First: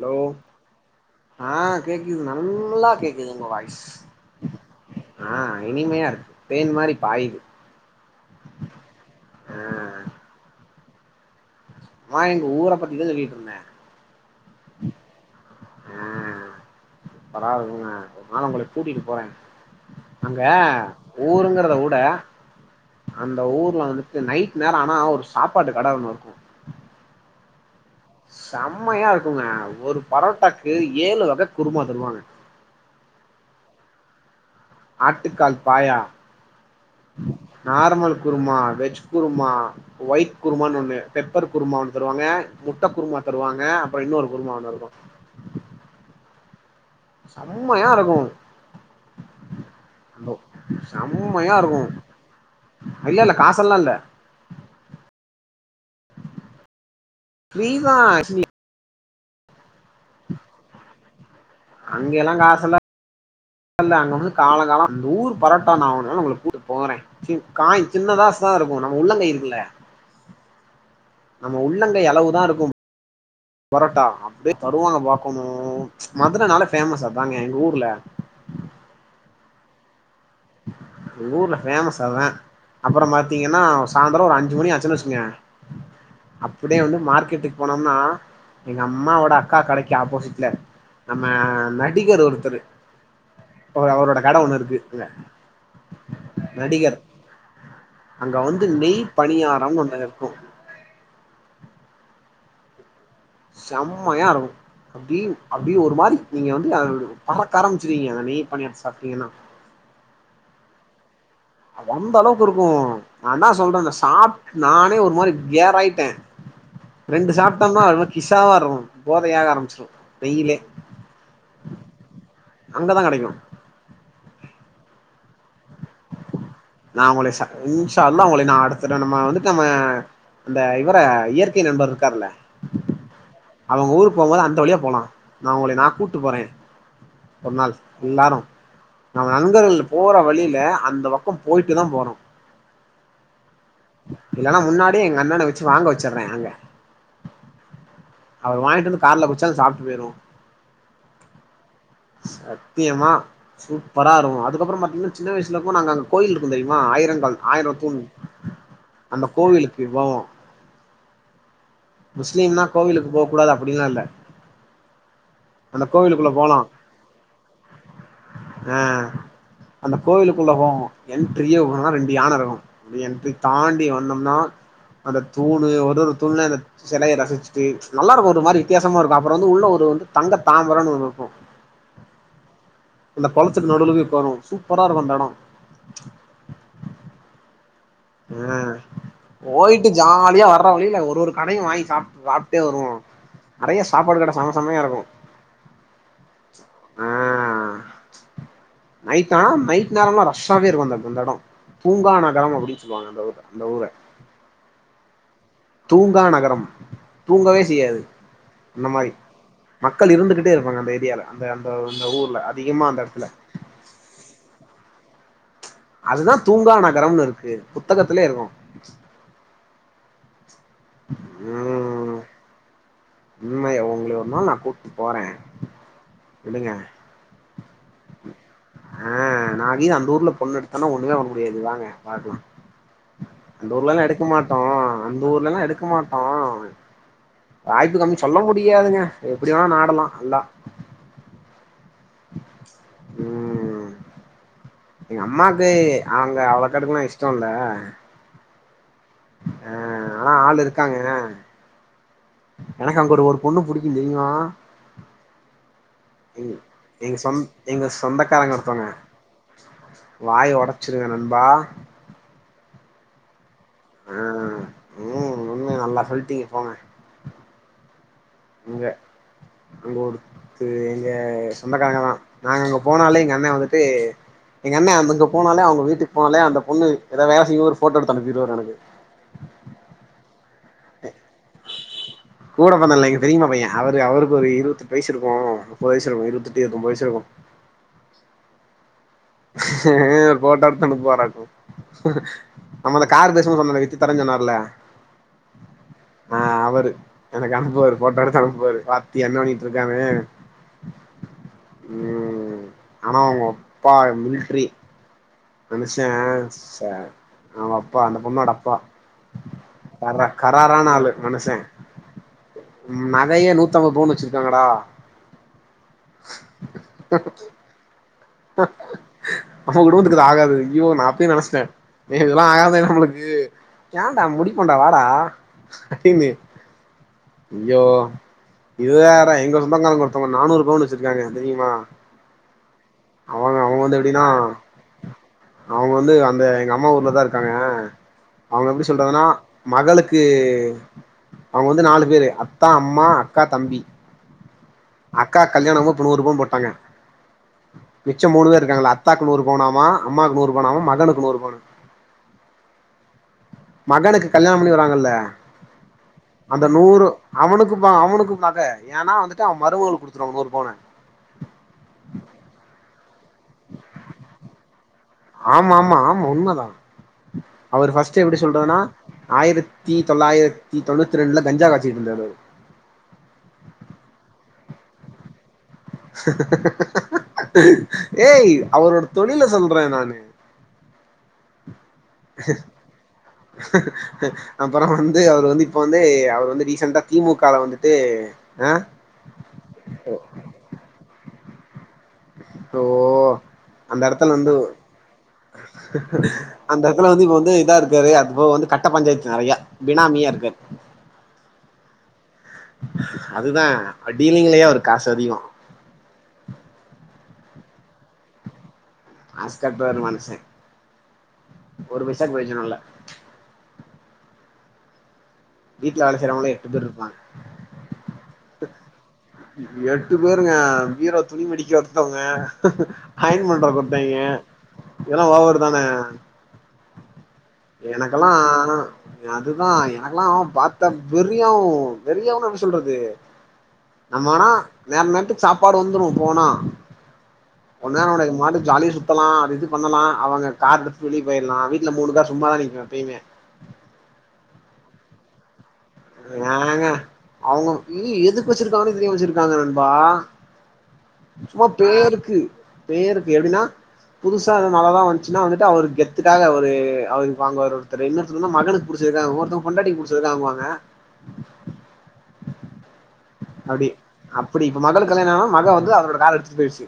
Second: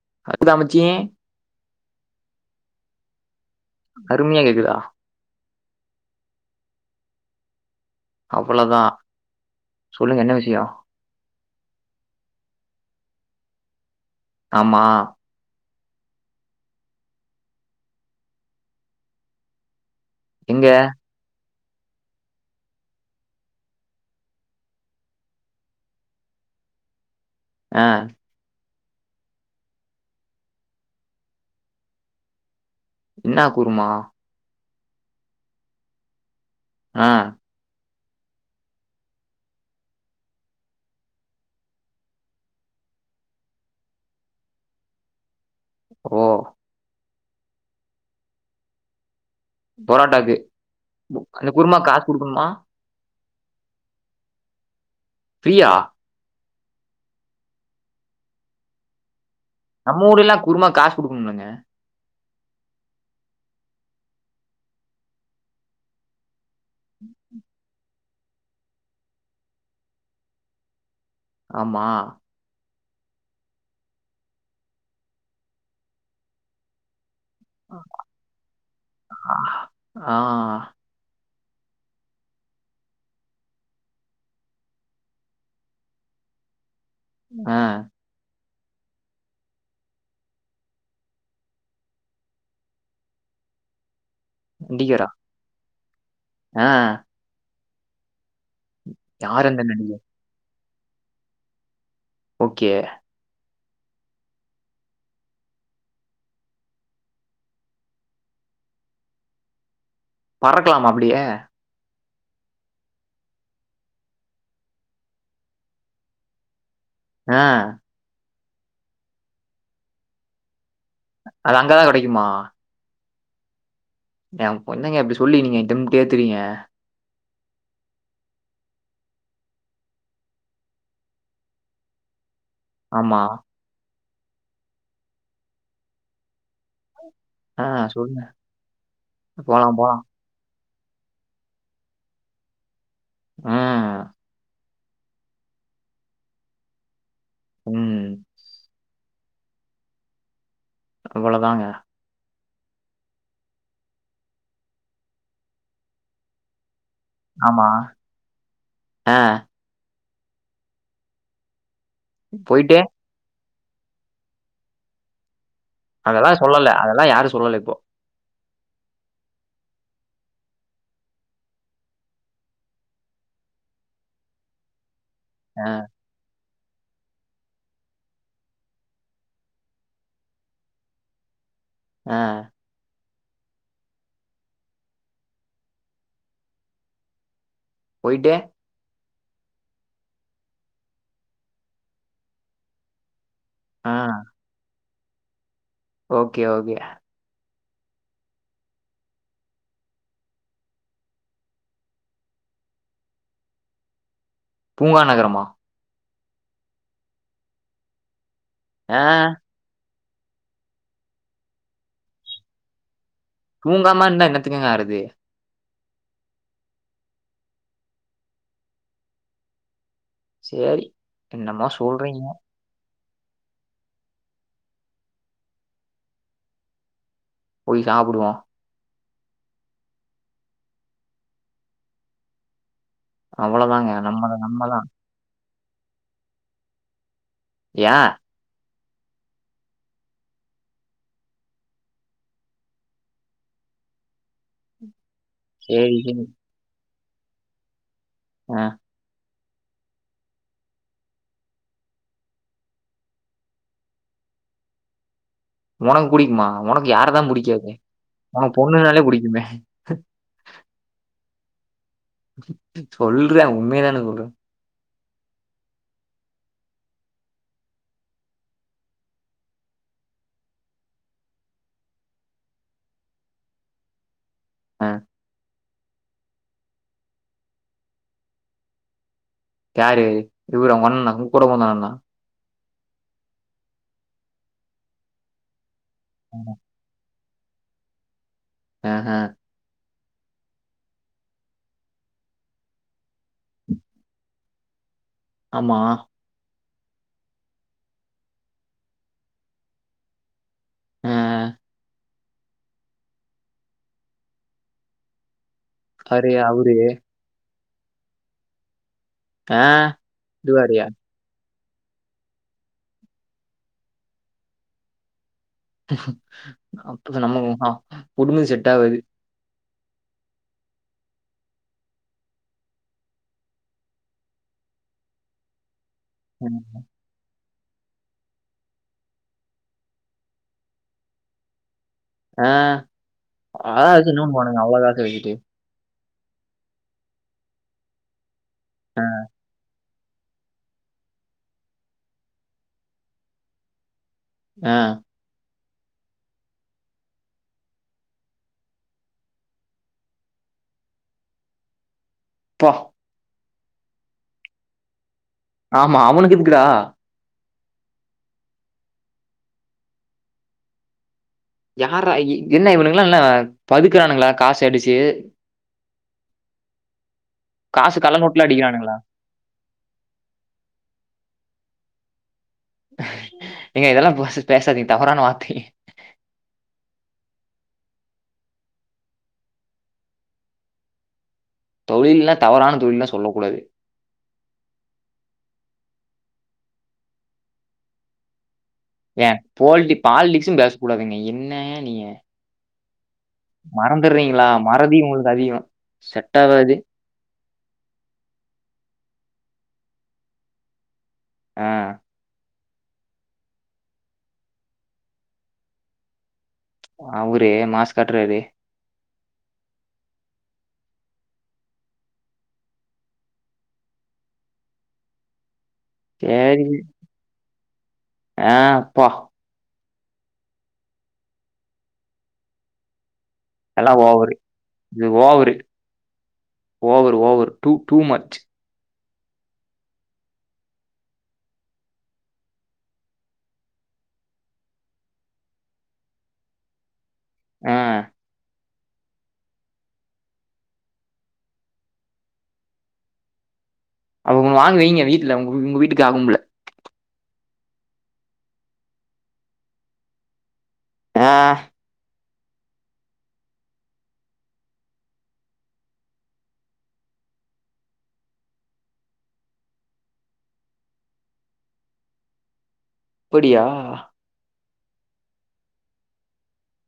Hello கேக்குதா மச்சீ ஆ கேக்குது நல்லா கேக்குது உங்க வாய் அருமையா கேக்குதா ஆ இனிமையா இருக்கு தேன் மாரி பாய்து அவ்வளவ் தா ஆ சொல்லுங்க என்ன விஷியோ வா எங்க ஊர பத்திதா சொல்லிட்ருந்தே ஆமா ம் இப்பதா அது [unintelligible] ங்க ஒரு நாளு உங்கள கூட்டிட்டு போறே அங்க எங்க ஊருங்கற்த உட அந்த ஊர்ல வந்துட்டு நைட் நேரோ ஆனா ஒரு சாப்பாடு கட ஒன்னுருக்கு ஆ செம்மையா இருக்குங்க ஒரு பரோட்டாக்கு ஏழு வக குருமா தருவாங்க இன்னா குருமா ஆட்டுக்கால் பாயா ஆ நாருமல் குருமா வெஜ் குருமா ஒய்ட் குருமான் ஒன்னு பெப்பரு குருமா ஒன்னு தருவாங்க முட்ட குருமா தருவாங்க அப்றோ இன்னொரு குருமா ஒன்னு இருக்கு ஓ சம்மயா இருக்கு பொரோட்டாக்கு அந்த குருமாக் காஸ் குடுக்குண்மா ஐயோ இல்ல காஸெல்லா இல்ல ஃப்ரீயா ஃப்ரிதா ஆக்சுலி நம்ம ஊரில்லா குருமாக் காஸ் குடுக்குணும்ளங்க அங்கேலா காசெல்லா இல்ல அங்க வந்து காலோ காலோ அந்த ஊர் பரோட்டா நா ஒரு நாளு கூட் உங்கள கூட்டு போறே சின் காய் சின்னதாஸ்தா இருக்கு நம்ம உள்ளங்கை இருக்குல நம்ம ஆமா உள்ளங்கை அளவுதா இருக்கும் பொரோட்டா அப்டியே தருவாங்க பாக்கணு மதுரனாலே ஃபேமஸ் அதாங்க எங்க ஊர்ல ஆ எங்க ஊர்ல ஃபேமஸ் அதா அப்புறோ பாத்தீங்கனா சாந்துரோ ஒரு அஞ்சு மணி ஆச்சுன் வச்சுகுங்க இப்டியே வந்து ஆ மார்க்கெட்டுக் போனோம்னா எங்க அம்மாவோட அக்கா கடைக்கு ஆப்போசிட்ல நம்ம நடிகர் ஒருத்தரு அவுரு அவரோட கட ஒன்னு இருக்கு இதுல நடிகரா ஆ நடிகர் அங்க வந்து நெய் யார் அந்த பணியாரம் ஒன்னு நடிகர் ஓகே செம்மையா இருக்கு அப்டீன் அப்டியே ஒரு மாரி நீங்க வந்து அ பறக் ஆரமிச்சிர்வீங்க அந்த நெய் பணியார்த் சாப்டீங்கனா பறக்லாமா அப்டியே அது அந்த அளவுக்கு இருக்கு நான்தா சொல்றல்ல சாப்ட் நானே ஒரு மாரி கேர் ஆய்ட்டே ரெண்டு ஆ சாப்ட்டம்னா அது ம கிஸாவா இருக்கு போதையாக ஆரமிச்சிரு வெயிலே அது அங்கதா கெடைக்குமா அங்கதா கெடைக்கு ஏ பொண்ணுங்க அப்டி சொல்லி நீங்க ஏன்கிட்டம் கேக்குறீங்க நான் உங்குள ஸா ஈஸா அல்லா உங்களை நா அடுத்த டைம் நம்ம வந்துட்டு நம்ம அந்த இவர இயற்கை நண்பர் இருக்காருல ஆமா அங்க ஊருக் போகும்போது அந்த வழியா போலா நான் உங்களை நா கூட்டு போறே ஒரு ஆ நாள் சொல்லுங்க எல்லாரு நம்ம போலாம் நண்பர்கள் போலாம் போற வழில அந்த பக்கம் போயாட்டுதா போறோ ம் இல்லனா முன்னாடியே எங்க அண்ணண வச்சு வாங்க வச்சுறே அங்க ம். அவர் வாய்ன்ட்டு வந்து கார்ல குட்ச்சா அது சாப்ட்டு போய்ர்வோ அவுளோதாங்க சத்தியமா சூப்பரா இருக்கு அதுக்கப்புறம் பாத்தீங்னா சின்ன வய்சுல இருக்குமோது நாங்க அங்க கோயில் இருக்கு தெரிமா ஆயிரங்கால் ஆமா. ஆயிரோ தூண் ஆ அந்த கோவிலுக்கு போவோ முஸ்லீம்னா போயிட்டு கோவிலுக்கு போகூடாது அப்புடிலா இல்ல அந்த கோவிலுக்குள்ள அதெல்லா சொல்லல அதெல்லா யாரு சொல்லல இப்போ அ அந்த கோவிலுக்குள்ள போவோ என்ட்ரியே ஒரு ரெண்டு யானை இருக்கு அப்ப என்ட்ரி தாண்டி வந்தம்னா அந்த ஆ, தூணு ஒரு ஒரு தூண்ல அந்த செலையை ரசிச்சுட்டு நல்லா இருக்கு ஒரு மாரி வித்தியாசமா இருக்கு அப்புறோ வந்து உள்ள ஒரு வந்து தங்க தாமரன் ஒனனு இருக்கு அ அந்த கொளத்துக்கு நடுவில போய் உக்காருவோ சூப்பரா இருக்கு அந்த எடோ போயிட்டு ம் போய்ட்டு ஜாலியா வர்ற வழில ஒரு ஒரு கடையு வாங்கி சாப் சாப்ட்டே வருவோ நறைய ஆ சாப்பாடு கட சம சமையா இருக்கு ஓகே ஓகே ஆ நைட் ஆனா நைட் நேரம்லா ரஷ்ஷாவே இருக்கு அந்த அந்த எடோ தூங்கா நகரம் அப்டின் சொல்வாங்க அந்த ஊர அந்த ஊர பூங்கா நகரமா தூங்கா நகரம் தூங்கவே செய்யாது அந்த ஆ மாரி மக்கள் இருந்துகிட்டே இருப்பாங்க அந்த ஏரியால அந்த அந்த அந்த ஊர்ல அதிகமா அந்த இடத்துல தூங்காம இருந்தா என்னத்துக்கங்க ஆகுறது அதுதா தூங்கா நகரம்னு இருக்கு புத்தகத்திலயே இருக்கு சேரி என்னம்மோ சொல்றீங்க உண்மையா உங்கள ஒரு நாள் நா கூட்னு போற விடுங்க போய் சாப்டுவோ ஆ நாகீ அந்த ஊர்ல பொண்ணு எடுத்தனா ஒண்ணுமே பண்ண முடியாது வாங்க பாக்கலா அந்த அவ்வளதாங்க. ஊர்லல்லா நம்ம எடுக்க தான் மாட்டோ நம்ம தான். அந்த ஊர்லல்லா எடுக்க மாட்டோ வாய்ப்பு ஏன்? கம்மி சொல்ல முடியாதுங்க எப்டி வேணா நாடலா நல்லா ம் எங்க அம்மாக்கு சரி, சரி. அவங்க அவ்ளோ காடுக்லா இஷ்டோ இல்ல அ அ ஆனா ஆள் இருக்காங்க எனக்கு அங்க ஒரு ஒரு பொண்ணு புடிக்கு தெரியுமா உனக்கு புடிக்குமா? எங் உனக்கு யார எங்க தான் சொந் புடிக்காது? எங்க உனக்கு சொந்தக்காரங்க ஒருத்தவங்க பொண்ணுனாலே புடிக்குமே! வாய ஒடச்சிருவ நண்பா சொல்ற உண்மையதான சொல்ற ஆ ம் உண்மைய நல்லா சொல்ட்டிங்க போங்க இங்க அங்க ஒருத்து எங்க சொந்தக்காரங்க தா நாங்க அங்க போனாலே எங்க அண்ண வந்துட்டு ஆ எங்கண்ண அங்க போனாலே அவங்க வீட்டுக்கு போனாலே அந்த பொண்ணு ஏதாவ வேல செய்ரத ஒரு ஃபோட்டோ எடுத்து அனுப்பிடுவாரு எனக்கு யாரு இவரு ஒங்கண்ணணா உங் கூட பொறந்த அண்ணணா கூட பிறந்தல்ல எங்க பெரிமா பைய அவரு அவருக்கு ஒரு இருவதெட்டு வைசு இருக்கு முப்பது வைசு இருக்கு இருவத்தெட்டு இருவத்தொம்பது வைசு இருக்கு அஹ அ இவரு ஃபோட்டா எடுத்து அனுப்புவாராக்கு நம்ம அந்த காரு பேசமோத சொன்னல வித்து தரன்னு சொன்னார்ல ஆமா ஆ அவரு எனக்கு அனுப்புவாரு ஃபோட்டோ எடுத்து அனுப்புவாரு பாத்தியா என்ன பண்ணிட்டு இருக்கான்னு அ ம் ஆனா அவங்கப்பா மில்ட்ரி மனுச அவரு அவரு ச அவங்ப்பா அந்த பொண்ணோட அப்பா ஆ கர இதுவாருயா? கரரான ஆளு மனுசே நகயே நூத்தம்பது பவுன் வச்சிர்க்காங்கடா ம் அப்ப நம்ம அ உடும்புக்கு செட் ஆவாது நம்ம குடும்பத்துக்கு இதுஆகாது ஐயோ நா அப்யே நெனச்சிட்டே நீ இதெல்லா ஆகாது நம்ளுக்கு ஏன்டா முடிப்போன்டா வாடா அடின்னு ம் ஐயோ இது வேற எங்க சொந்தகாரங்க ஒருத்தங்க நானூறு பவுனு வச்சிர்க்காங்க தெரியுமா ஆ அவங்க அவங்க அதுலா வந்து எதுக்கு எப்டின்னா அத போனுங்க அவ்ளோ காச வச்சிட்டு அவங்க வந்து அந்த எங்க அம்மா ஊர்ல தா இருக்காங்க அவுங்க எப்டி ஆ, சொல்றதுனா மகளுக்கு அவுங்க வந்து நாலு பேரு அத்தா அம்மா அக்கா தம்பி ஆ அக்கா கல்யாணாபோ இப்ப நூறு பவுனு போட்டாங்க மிச்ச மூனூபேரு இருக்காங்க அத்தாக்கு நூறு பவ்னாம அம்மாக்கு நூறு பவ்னாம மகனுக்கு நூறு பவுனு ப்பா மகனுக்கு கல்யாண பண்ணி வராங்கல்ல ஆமா. அவனுக்கு எதுக்குடா? அந்த நூறூ அவனுக்குஅப அவனுக்கு பக ஏன்னா வந்துட்டு அவ மருமகள்க் குடுத்துருவா நூறூ பவ்ன யார்ரா எ என்ன இவுகனுங்களா என்ன பதுக்றானுங்களா காசு அடிச்சு ஆமா ஆமா ஆமா உண்மதா அவரு காசு கள்ள ஃபர்ஸ்ட் எப்டி நோட்லாம் சொல்ராருனா அடிக்கிறானுங்களா? ஆயிரத்தி தொள்ளாயிரத்தி தொண்ணூத் ரெண்டுல கஞ்சா காய்ச்ட்டு இருந்தாரு அவுரு நீங்க இதெல்லா பஸ்ட் பேசாதீங்க தவறான வார்த்தைங்க ஏய் அவரோட தொழில சொல்றே நானூ தொழில்லாம் க்க தவறான தொழில்லாம் சொல்லக்கூடாது. இக்கக இக அப்புறோ வந்து அவரு வந்து இப்ப வந்து அவரு வந்து ரீசண்டா திமுகால வந்துட்டு அ ஏ போல்டி பாலிடிக்ஸூ பேச கூடாதுங்க என்ன நீங்க ஓ அந்த எடத்துல மறந்துடுறீங்களா வந்து மறதி ஒங்களுக்கு அதிகோ செட் ஆவாது அதுல வந்து இப்ப வந்து இதா இருக்காரு அதுப்போக வந்து கட்ட பஞ்சாய்த்து நெறயா பினாமியா இருக்காரு ஆ அதுதா டீலிங்லயே அவரு காசு அதிகோ அவுரே மாஸ் காட்றாரே மாஸ் காட்வாரு மனச ஒரு பைசாக்கு ப்ரயோசனமில்ல வீட்ல வேல செய்றவங்கலே சரி. எட்டு பேரு இருப்பாங்க ஆ அப்பா எட்டு பேருங்க பீரோ துணி மடிக்க ஒர்த்தவங்க அயன் பண் பப எல்லா ஒர்த்தைங்க ஓவரு இது இதெல்லா ஓவரு ஓவர் தானே ஓவரு ஓவரு டூ டூ எனக்கெலா மச் ஆ அதுதா எனக்கெல்லா பார்த்தா வெறியாவு வெறியாவன்னா எப்டி சொல்றது நம்மனா நேர நேரத்துக்கு சாப்பாடு வந்துடு போனா ஆ ஒரு நேர கெடயாது அது மாட்டுக்கு ஜாலியா சுத்தலா அது இது பண்ணலா அவுங்க கார எடுத்து வெளிய போயிடலா வீட்ல மூணு காரு சும்மாதா நிக்கு எப்பெயமே அவுங்க வாங்கி வைங்க வீட்ல ஒங் ஒங்க வீட்டுக்கு ஆகும்ல வேனாங்க அவுங்க ஏ எதுக் வச்சிர்க்காங்கன்னு தெரியாம வச்சிர்க்காங்க நண்பா ஆ சும்மா பேருக்கு பேருக்கு எப்டினா புதுசா எது நல்லதா வந்துச்சுன்னா வந்துட்டு அவரு கெத்துக்காக அவரு அவருக்கு வாங்வாரு ஒருத்தரு என்ன சும்மா மகனுக்கு புடிச்சதுதா ஒவ்வொருத்தங்க பொண்டாடிக்கு புடிச்சதா வாங்கு வாங்க அப்படியா அப்டி அப்டி இப்ப மகளுக் கல்யாணம் ஆனா மக வந்து அவரோட கார எடுத்துட் போயிடுச்சு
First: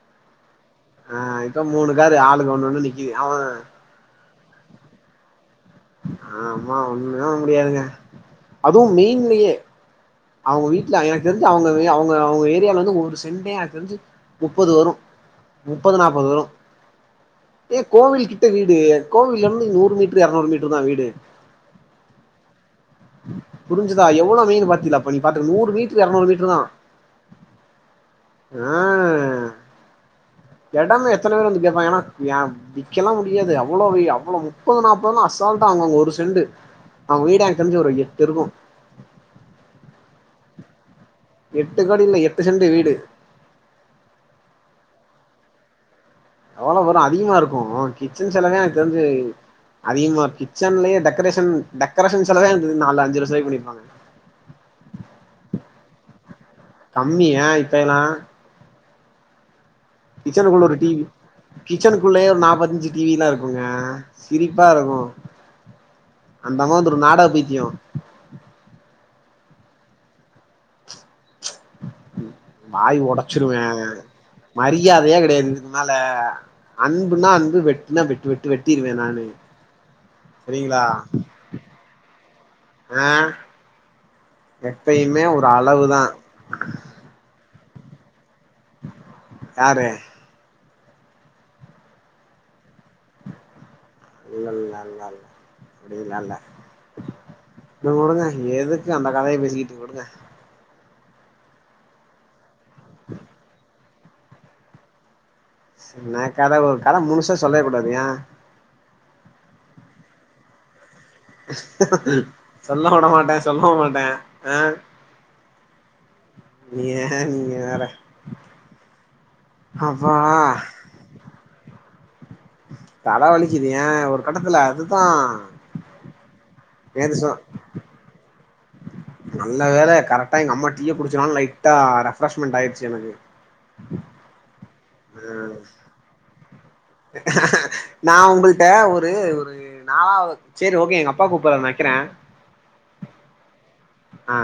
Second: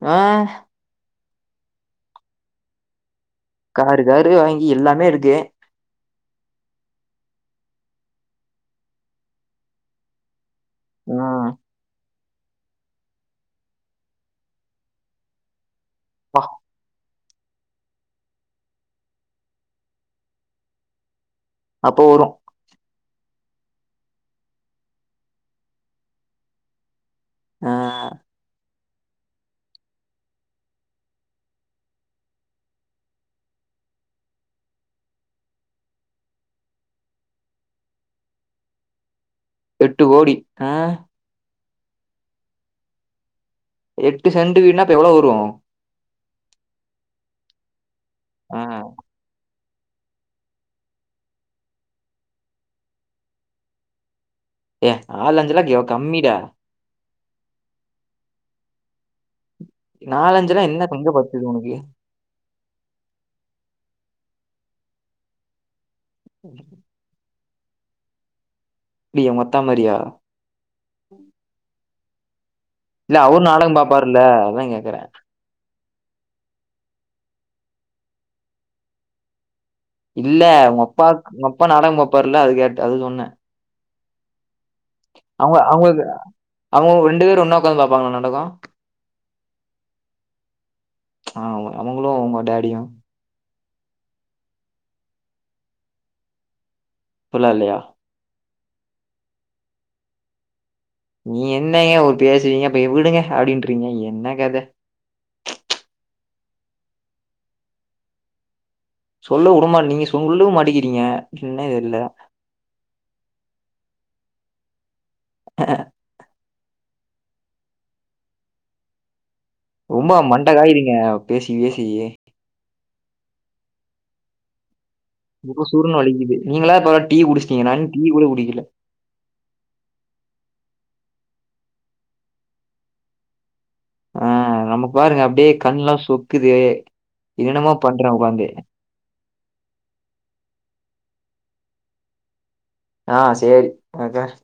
ஆ ஆ இப்போ மூணு காரு ஆளுக்கு ஒன்னு ஒன்னு நிக்கி அவ காரு காரு வாங்கி எல்லாமே இருக்கு நாம்லா ஒண்ணுமே வாங்க முடியாதுங்க அதுவு மெயின்லயே அவங்க வீட்ல எனக்கு தெரிஞ்சு ம் அவங்க அவங்க அவங்க ஏரியால வந்து ஒரு சென்டே எனக்கு தெரிஞ்சு முப்பது வரு முப்பது நாப்பது வரு அப்பா ஏய் கோவில் கிட்ட வீடு, கோவில்ல இருந்து நூறு மீட்டரு எரநூறு மீட்டருதா வீடு அப்போ வரு புரிஞ்சுதா எவ்ளோ மெயின் பாத்தில அப்ப நீ பாத்துக்க நூறு மீட்டரு எரநூறு மீட்டருதா ஆ ம் எடமே எத்தன பேர் வந்து கேப்பாங்க ஏனா ஏ விக்கலா முடியாது அவ்ளோ அவ்வள முப்பது நாப்பதுல்லா அசால்ட்டா வாங்வாங்க ஒரு சென்டு அவங்க வீடே எனக்கு தெரிஞ்சு ஒரு எட்டு இருக்கு எட்டு கோடி ஆ எட்டு கோடி இல்ல எட்டு சென்டு வீடு எட்டு சென்டு வீடுனா அப்ப எவ்ளோ வரு எவ்வளோ வரு அதிகமா இருக்கு கிச்சன் ஆ செலவே எனக் தெரிஞ்சு அதிகமா கிச்சன்லயே டெக்கரேஷன் டெக்கரேஷன் செலவே எனக்கு தெரிஞ்சு நாலு அஞ்சு லட்சரூவாய்க்கு பண்ணிருப்பாங்க ஏ நாலு அஞ்சுலா எவ் கம்மிடா கம்மியா இப்ப எல்லா நாலஞ்சு கிச்சனுக்குள்ள லா ஒரு என்ன டிவி எங்க பத்துது உனக்கு கிச்சனுக் உள்ளயே ஒரு நாப்பத்தஞ்சு குள்ளயே ஒரு நாப்பது இஞ்ச் டிவிலா இருக்குங்க சிரிப்பா இருக்கு அந்தம்மாவு இந்த நாடக பைத்தியோ எப்டியே உங் அத்தா மாரியா வாய் இல்ல அவரு ஒடச்சிருவே நாடகம் பாப்பாருல்ல அதான் கேக்குறேன் மரியாதையே கெடையாது இதுக்கு மேல அன்புனா அன்பு வெட்டுனா வெட்டு வெட்டு வெட்டிருவே நானு இல்ல ஒங்க சரிங்களா அப்பாக் ஒங்க அப்பா நாடக பாப்பாருல அது கேட் அது ஆ சொன்னே எப்பயுமே ஒரு அவங்க அளவுதா அவங்ளுக்கு அவங்க ரெண்டு பேரு ஒன்னா உக்காந்து பாப்பாங்ளா நாடக யாரு ஆ அவு அவுங்களு உங்க டேடியு இல்ல இல்லல்ல அப்படிலா இல்ல அப்டிலா இல்லையா வுடுங்கவுடுங்க எதுக்கு அந்த கதைய பேசிக்கிட்டு வுடுங்க நீ என்னங்க ஒரு பேசுவீங்க அப்பயே விடுங்க அப்டின்றீங்க என்ன கத என்னா கதை ஒரு கதை முழுசா சொல்லவே கூடாது ஏ சொல்ல வுடுமா, நீங்க சொல்லவு மாட்டிக்கிறீங்க என்ன தெர்ல சொல்ல வுட மாட்டே சொல்லவு மாட்டே ஆ ஏ நீங்க வேற அப்பா ரொம்ப மண்டகாயிறீங்க பேசி பேசி தல வலிக்குது ஏ ஒரு கட்டத்துல அது சுர் சுர்ன்னு வலிக்குது நீங்களா பரவால்ல நேத்து டீ சொ குடிச்சிட்டீங்க நா இன்னு டீ கூட குடிக்கல நல்ல வேல கரெக்டா எங்க அம்மா டீய குடிச்சனால லைட்டா ரெஃப்ரஷமெண்ட் ஆயிடுச்சு எனக்கு ஆ, நம்ம பாருங்க ஆ அப்டியே கண்லா சொக்குது என்னென்னமோ நா பண்றே உக்காந்து உங்கள்ட்ட ஒரு ஒரு நாளாவ் சரி ஓகே எங்க அப்பா கூப்றாரு நா வைக்றே ஆ சேரி அக்க ஆ